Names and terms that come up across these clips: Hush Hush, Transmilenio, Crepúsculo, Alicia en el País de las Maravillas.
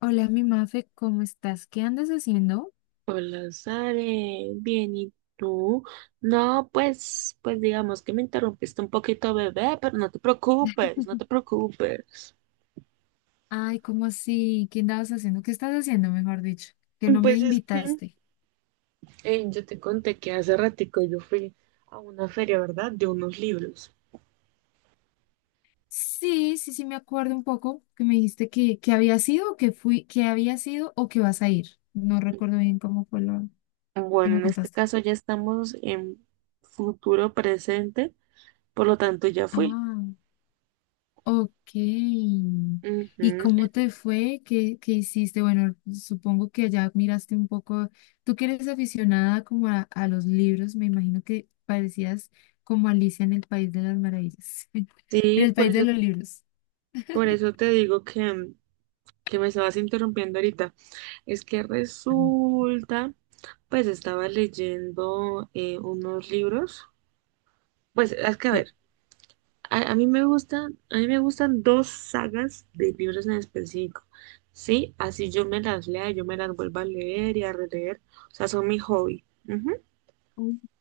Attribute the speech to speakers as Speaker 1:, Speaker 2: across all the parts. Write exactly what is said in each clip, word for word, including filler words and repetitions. Speaker 1: Hola, mi Mafe, ¿cómo estás? ¿Qué andas haciendo?
Speaker 2: Hola, Sare, bien, ¿y tú? No, pues, pues digamos que me interrumpiste un poquito, bebé, pero no te preocupes, no te preocupes.
Speaker 1: Ay, ¿cómo así? ¿Qué andabas haciendo? ¿Qué estás haciendo, mejor dicho? Que no me
Speaker 2: Pues es que
Speaker 1: invitaste.
Speaker 2: eh, yo te conté que hace ratico yo fui a una feria, ¿verdad? De unos libros.
Speaker 1: Sí, sí, sí, me acuerdo un poco que me dijiste que, que había sido, que fui, que había sido o que vas a ir. No recuerdo bien cómo fue lo que
Speaker 2: Bueno,
Speaker 1: me
Speaker 2: en este
Speaker 1: contaste.
Speaker 2: caso ya estamos en futuro presente, por lo tanto ya fui.
Speaker 1: Ah. Ok. ¿Y
Speaker 2: Ujú.
Speaker 1: cómo te fue? ¿Qué, qué hiciste? Bueno, supongo que ya miraste un poco. Tú que eres aficionada como a, a los libros, me imagino que parecías como Alicia en el País de las Maravillas, en
Speaker 2: Sí,
Speaker 1: el
Speaker 2: por
Speaker 1: País de
Speaker 2: eso,
Speaker 1: los Libros.
Speaker 2: por eso te digo que, que me estabas interrumpiendo ahorita. Es que
Speaker 1: Ah.
Speaker 2: resulta. Pues estaba leyendo eh, unos libros. Pues es que a
Speaker 1: Sí.
Speaker 2: ver, a, a mí me gustan, a mí me gustan dos sagas de libros en específico. Sí, así yo me las lea, yo me las vuelvo a leer y a releer. O sea, son mi hobby. Ujú.
Speaker 1: Ok.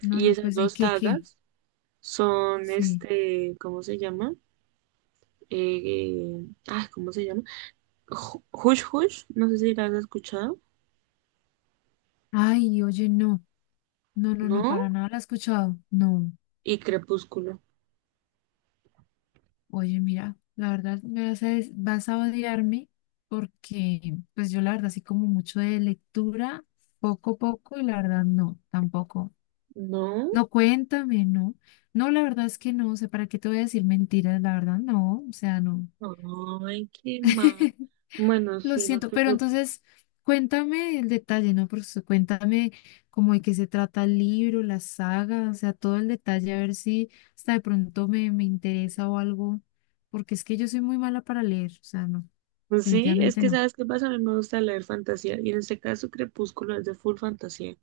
Speaker 1: No,
Speaker 2: Y
Speaker 1: no,
Speaker 2: esas
Speaker 1: pues, ¿y
Speaker 2: dos
Speaker 1: qué, qué?
Speaker 2: sagas son
Speaker 1: Sí.
Speaker 2: este, ¿cómo se llama? Eh, eh, ay, ¿cómo se llama? Ju- Hush Hush, no sé si las has escuchado,
Speaker 1: Ay, oye, no, no, no, no,
Speaker 2: ¿no?
Speaker 1: para nada la he escuchado. No.
Speaker 2: Y Crepúsculo,
Speaker 1: Oye, mira, la verdad me vas a, des- vas a odiarme porque pues yo la verdad sí como mucho de lectura, poco a poco y la verdad no, tampoco.
Speaker 2: ¿no?
Speaker 1: No, cuéntame, no. No, la verdad es que no, o sea, ¿para qué te voy a decir mentiras? La verdad no, o sea, no.
Speaker 2: Ay, qué mal. Bueno,
Speaker 1: Lo
Speaker 2: sí, no
Speaker 1: siento,
Speaker 2: te
Speaker 1: pero
Speaker 2: preocupes.
Speaker 1: entonces cuéntame el detalle, ¿no? Por su- cuéntame cómo de qué se trata el libro, la saga, o sea, todo el detalle, a ver si hasta de pronto me, me interesa o algo, porque es que yo soy muy mala para leer, o sea, no,
Speaker 2: Sí, es
Speaker 1: definitivamente
Speaker 2: que
Speaker 1: no.
Speaker 2: sabes qué pasa, a mí me gusta leer fantasía y en este caso Crepúsculo es de full fantasía.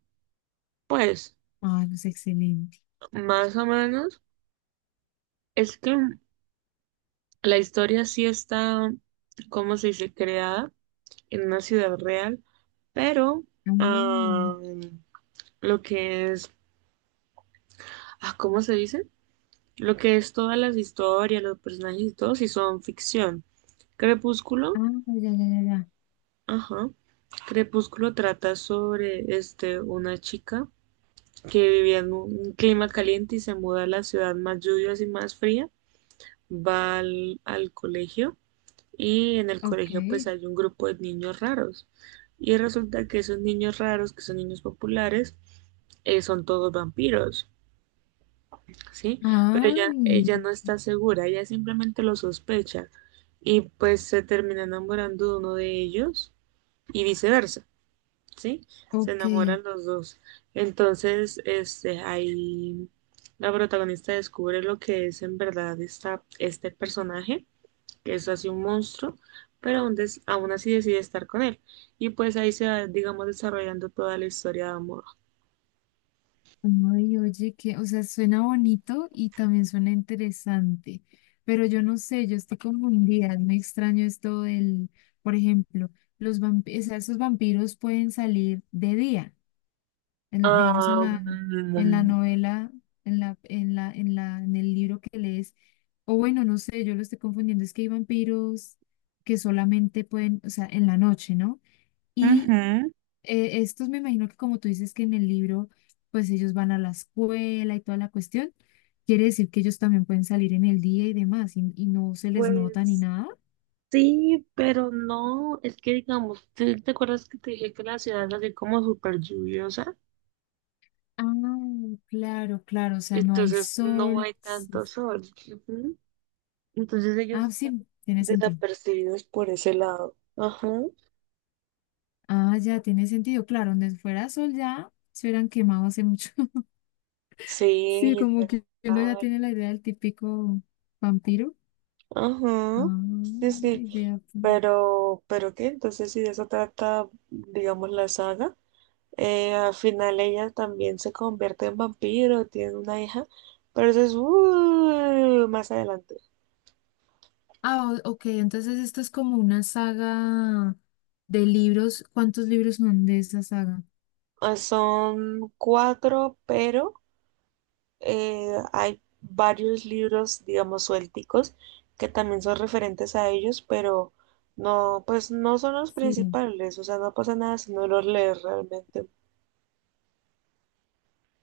Speaker 2: Pues,
Speaker 1: Ah, no, es excelente.
Speaker 2: más o menos, es que la historia sí está, ¿cómo se dice?, creada en una ciudad real, pero
Speaker 1: Ah,
Speaker 2: ah, lo que es, ah, ¿cómo se dice? Lo que es todas las historias, los personajes y todo, sí son ficción.
Speaker 1: ah,
Speaker 2: Crepúsculo,
Speaker 1: ya, ya, ya, ya.
Speaker 2: ajá. Crepúsculo trata sobre este, una chica que vivía en un clima caliente y se muda a la ciudad más lluviosa y más fría. Va al, al colegio y en el
Speaker 1: Ok.
Speaker 2: colegio pues hay un grupo de niños raros. Y resulta que esos niños raros, que son niños populares, eh, son todos vampiros, ¿sí? Pero ella,
Speaker 1: Ay,
Speaker 2: ella no está segura, ella simplemente lo sospecha y pues se termina enamorando de uno de ellos y viceversa. ¿Sí? Se
Speaker 1: ok.
Speaker 2: enamoran los dos. Entonces, este, ahí la protagonista descubre lo que es en verdad esta, este personaje, que es así un monstruo, pero aún, des- aún así decide estar con él. Y pues ahí se va, digamos, desarrollando toda la historia de amor.
Speaker 1: Ay, oye, que, o sea, suena bonito y también suena interesante, pero yo no sé, yo estoy confundida, me extraño esto del, por ejemplo, los vampiros, o sea, esos vampiros pueden salir de día, en- digamos en la, en la
Speaker 2: Am,
Speaker 1: novela, en la, en la, en la, en el libro que lees, o bueno, no sé, yo lo estoy confundiendo, es que hay vampiros que solamente pueden, o sea, en la noche, ¿no? Y
Speaker 2: ujú.
Speaker 1: eh, estos me imagino que como tú dices que en el libro, pues ellos van a la escuela y toda la cuestión, quiere decir que ellos también pueden salir en el día y demás y, y no se les nota ni
Speaker 2: Pues
Speaker 1: nada.
Speaker 2: sí, pero no, es que digamos, ¿te, te acuerdas que te dije que la ciudad es así como súper lluviosa?
Speaker 1: Ah, claro, claro, o sea, no hay
Speaker 2: Entonces no
Speaker 1: sol.
Speaker 2: hay
Speaker 1: Sí,
Speaker 2: tanto
Speaker 1: sí.
Speaker 2: sol. Ujú. Entonces
Speaker 1: Ah,
Speaker 2: ellos pasan
Speaker 1: sí, tiene sentido.
Speaker 2: desapercibidos por ese lado. Ajá.
Speaker 1: Ah, ya, tiene sentido. Claro, donde fuera sol ya se hubieran quemado hace mucho.
Speaker 2: Sí,
Speaker 1: Sí, como que uno ya
Speaker 2: literal.
Speaker 1: tiene la idea del típico vampiro.
Speaker 2: Ajá. Sí,
Speaker 1: Ah,
Speaker 2: sí.
Speaker 1: idea.
Speaker 2: Pero, ¿pero qué? Entonces, si de eso trata, digamos, la saga, eh, al final ella también se convierte en vampiro, tiene una hija, pero eso es uh, más adelante.
Speaker 1: Ah, o- ok, entonces esto es como una saga de libros. ¿Cuántos libros son de esta saga?
Speaker 2: Ah, son cuatro, pero eh, hay varios libros, digamos, suélticos que también son referentes a ellos, pero no, pues no son los
Speaker 1: Sí.
Speaker 2: principales, o sea, no pasa nada si no los lees realmente.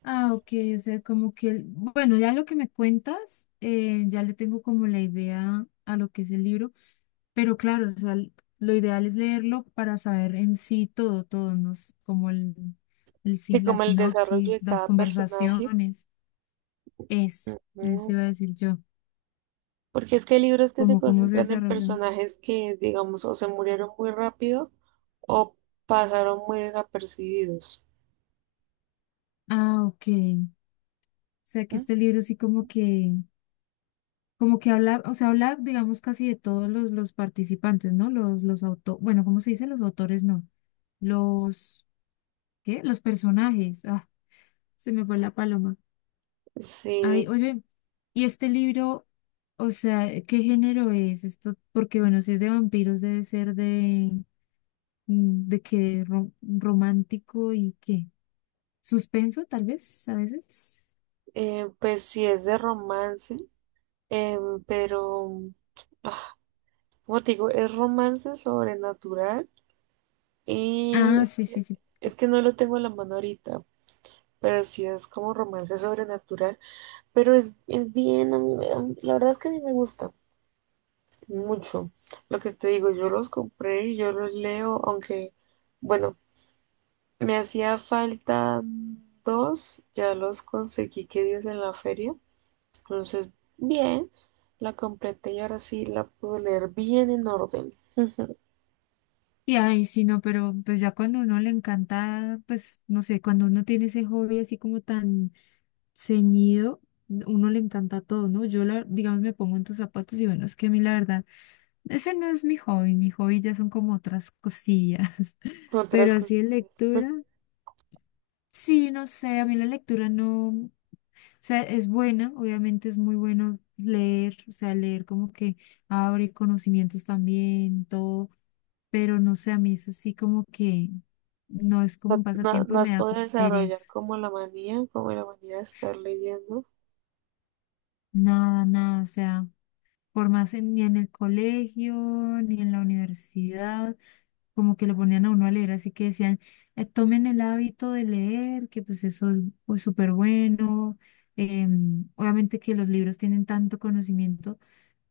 Speaker 1: Ah, ok, o sea, como que, el- bueno, ya lo que me cuentas, eh, ya le tengo como la idea a lo que es el libro, pero claro, o sea, l- lo ideal es leerlo para saber en sí todo, todo, ¿no? S- Como el, el
Speaker 2: Y
Speaker 1: sin- la
Speaker 2: como el desarrollo
Speaker 1: sinopsis,
Speaker 2: de
Speaker 1: las
Speaker 2: cada personaje,
Speaker 1: conversaciones, eso, eso
Speaker 2: ujú,
Speaker 1: iba a decir yo,
Speaker 2: porque es que hay libros que se
Speaker 1: como cómo se
Speaker 2: concentran en
Speaker 1: desarrolla.
Speaker 2: personajes que, digamos, o se murieron muy rápido o pasaron muy desapercibidos.
Speaker 1: Ah, ok. O sea que
Speaker 2: ¿Mm?
Speaker 1: este libro sí como que como que habla, o sea, habla, digamos, casi de todos los, los participantes, ¿no? Los, los autores, bueno, ¿cómo se dice? Los autores, no. Los, ¿qué? Los personajes. Ah, se me fue la paloma. Ay,
Speaker 2: Sí,
Speaker 1: oye, ¿y este libro, o sea, eh, qué género es esto? Porque, bueno, si es de vampiros, debe ser de, mm, de qué, ro- romántico y qué. Suspenso, tal vez, a veces.
Speaker 2: eh, pues sí es de romance, em, pero... ah, como te digo, es romance sobrenatural y
Speaker 1: Ah,
Speaker 2: es
Speaker 1: sí, sí,
Speaker 2: que,
Speaker 1: sí.
Speaker 2: es que no lo tengo en la mano ahorita, pero sí es como romance sobrenatural, pero es, es bien, a mí me- a mí- la verdad es que a mí me gusta mucho. Lo que te digo, yo los compré y yo los leo, aunque, bueno, me hacía falta dos, ya los conseguí que días en la feria, entonces, bien, la completé y ahora sí la puedo leer bien en orden.
Speaker 1: Y ay, sí, no, pero pues ya cuando uno le encanta, pues no sé, cuando uno tiene ese hobby así como tan ceñido, uno le encanta todo, ¿no? Yo, la- digamos, me pongo en tus zapatos y bueno, es que a mí la verdad, ese no es mi hobby, mi hobby ya son como otras cosillas,
Speaker 2: Otras
Speaker 1: pero así
Speaker 2: cositas.
Speaker 1: de lectura, sí, no sé, a mí la lectura no, o sea, es buena, obviamente es muy bueno leer, o sea, leer como que abre conocimientos también, todo, pero no sé, a mí eso sí como que no es
Speaker 2: No,
Speaker 1: como un
Speaker 2: no,
Speaker 1: pasatiempo y
Speaker 2: no has
Speaker 1: me da
Speaker 2: podido
Speaker 1: como
Speaker 2: desarrollar
Speaker 1: pereza.
Speaker 2: como la manía, como la manía de estar leyendo.
Speaker 1: Nada, nada, o sea, por más en- ni en el colegio, ni en la universidad, como que le ponían a uno a leer, así que decían, eh, tomen el hábito de leer, que pues eso es pues, súper bueno. Em, obviamente que los libros tienen tanto conocimiento,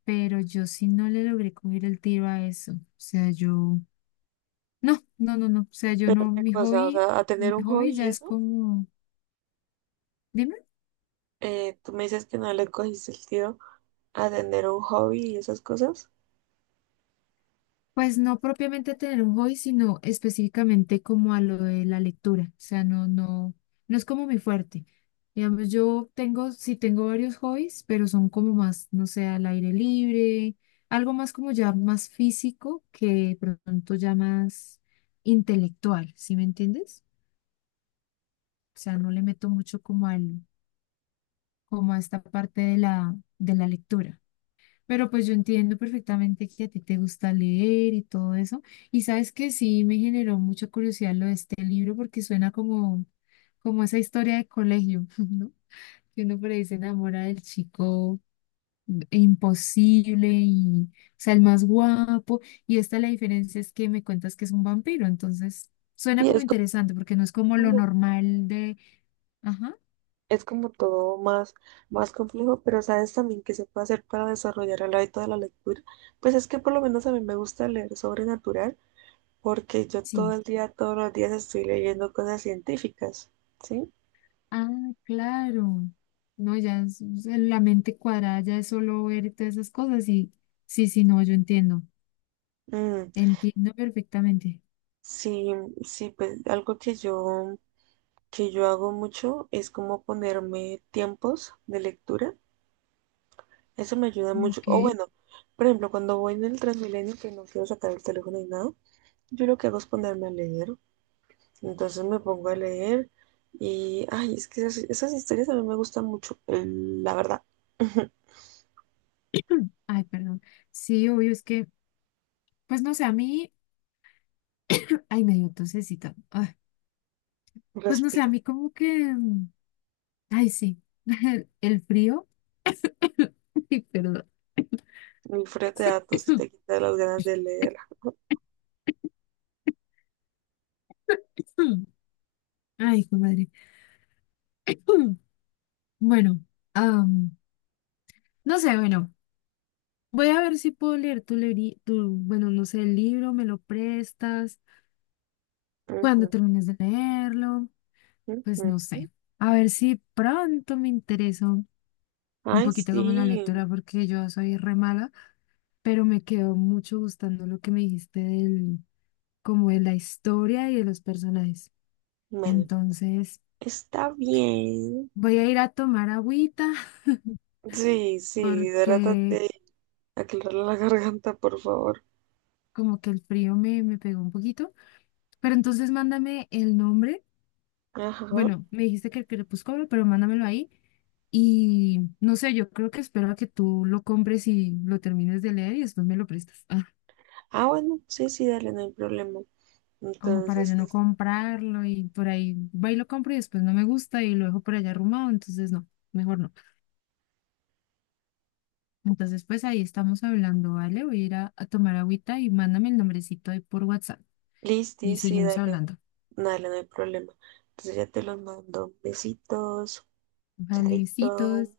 Speaker 1: pero yo sí no le logré coger el tiro a eso. O sea, yo, no, no, no, no, o sea, yo
Speaker 2: Pero
Speaker 1: no,
Speaker 2: qué
Speaker 1: mi
Speaker 2: cosa, o
Speaker 1: hobby...
Speaker 2: sea, a tener
Speaker 1: Mi
Speaker 2: un hobby
Speaker 1: hobby
Speaker 2: y
Speaker 1: ya es
Speaker 2: eso,
Speaker 1: como dime,
Speaker 2: eh, tú me dices que no le cogiste el tiro a tener un hobby y esas cosas.
Speaker 1: pues no propiamente tener un hobby, sino específicamente como a lo de la lectura. O sea, no, no, no es como mi fuerte. Digamos, yo tengo, sí tengo varios hobbies, pero son como más, no sé, al aire libre, algo más como ya más físico que de pronto ya más intelectual, ¿sí me entiendes? O sea, no le meto mucho como al, como a esta parte de la, de la lectura. Pero pues yo entiendo perfectamente que a ti te gusta leer y todo eso. Y sabes que sí me generó mucha curiosidad lo de este libro porque suena como, como esa historia de colegio, ¿no? Que uno por ahí se enamora del chico imposible y, o sea, el más guapo. Y esta la diferencia es que me cuentas que es un vampiro. Entonces, suena
Speaker 2: Sí,
Speaker 1: como
Speaker 2: es
Speaker 1: interesante porque no es como lo
Speaker 2: como,
Speaker 1: normal de, ajá,
Speaker 2: es como todo más, más complejo, pero sabes también que se puede hacer para desarrollar el hábito de la lectura. Pues es que por lo menos a mí me gusta leer sobrenatural, porque yo todo
Speaker 1: sí.
Speaker 2: el día, todos los días estoy leyendo cosas científicas, ¿sí?
Speaker 1: Ah, claro. No, ya es- es la mente cuadrada ya es solo ver todas esas cosas y sí, sí, no, yo entiendo.
Speaker 2: Mm,
Speaker 1: Entiendo perfectamente.
Speaker 2: sí, sí, pues algo que yo, que yo hago mucho es como ponerme tiempos de lectura. Eso me ayuda mucho.
Speaker 1: Ok.
Speaker 2: O bueno, por ejemplo, cuando voy en el Transmilenio que no quiero sacar el teléfono ni nada, yo lo que hago es ponerme a leer. Entonces me pongo a leer y, ay, es que esas, esas historias a mí me gustan mucho, eh, la verdad.
Speaker 1: Ay, perdón. Sí, obvio, es que, pues no sé, a mí, ay, me dio tosecita. Ay, pues no sé, a
Speaker 2: Respiro.
Speaker 1: mí como que, mm, ay, sí, el, el frío. Ay, perdón.
Speaker 2: El frío te da tos y te quita las ganas de leer.
Speaker 1: Ay, hijo de madre. Bueno, am, no sé, bueno. Voy a ver si puedo leer tu, leeri- tu, bueno, no sé, el libro, me lo prestas, cuando
Speaker 2: Ujú,
Speaker 1: termines de leerlo, pues no
Speaker 2: ujú.
Speaker 1: sé. A ver si pronto me intereso un
Speaker 2: Ay,
Speaker 1: poquito como en la
Speaker 2: sí.
Speaker 1: lectura, porque yo soy re mala, pero me quedó mucho gustando lo que me dijiste del, como de la historia y de los personajes.
Speaker 2: Bueno,
Speaker 1: Entonces,
Speaker 2: está bien.
Speaker 1: voy a ir a tomar agüita,
Speaker 2: Sí, sí, hidrátate
Speaker 1: porque
Speaker 2: de aclarar la garganta, por favor.
Speaker 1: como que el frío me, me pegó un poquito, pero entonces mándame el nombre.
Speaker 2: Ajá.
Speaker 1: Bueno, me dijiste que el crepúsculo, pero mándamelo ahí. Y no sé, yo creo que espero a que tú lo compres y lo termines de leer y después me lo prestas. Ah,
Speaker 2: Ah, bueno, sí, sí, dale, no hay problema.
Speaker 1: como para yo
Speaker 2: Entonces,
Speaker 1: no
Speaker 2: es-
Speaker 1: comprarlo y por ahí va y lo compro y después no me gusta y lo dejo por allá arrumado, entonces no, mejor no. Entonces, pues ahí estamos hablando, ¿vale? Voy a ir a, a tomar agüita y mándame el nombrecito ahí por WhatsApp
Speaker 2: listi,
Speaker 1: y
Speaker 2: sí,
Speaker 1: seguimos
Speaker 2: dale,
Speaker 1: hablando.
Speaker 2: dale, no hay problema. Entonces ya te los mando. Besitos,
Speaker 1: Vale,
Speaker 2: chaito.
Speaker 1: besitos.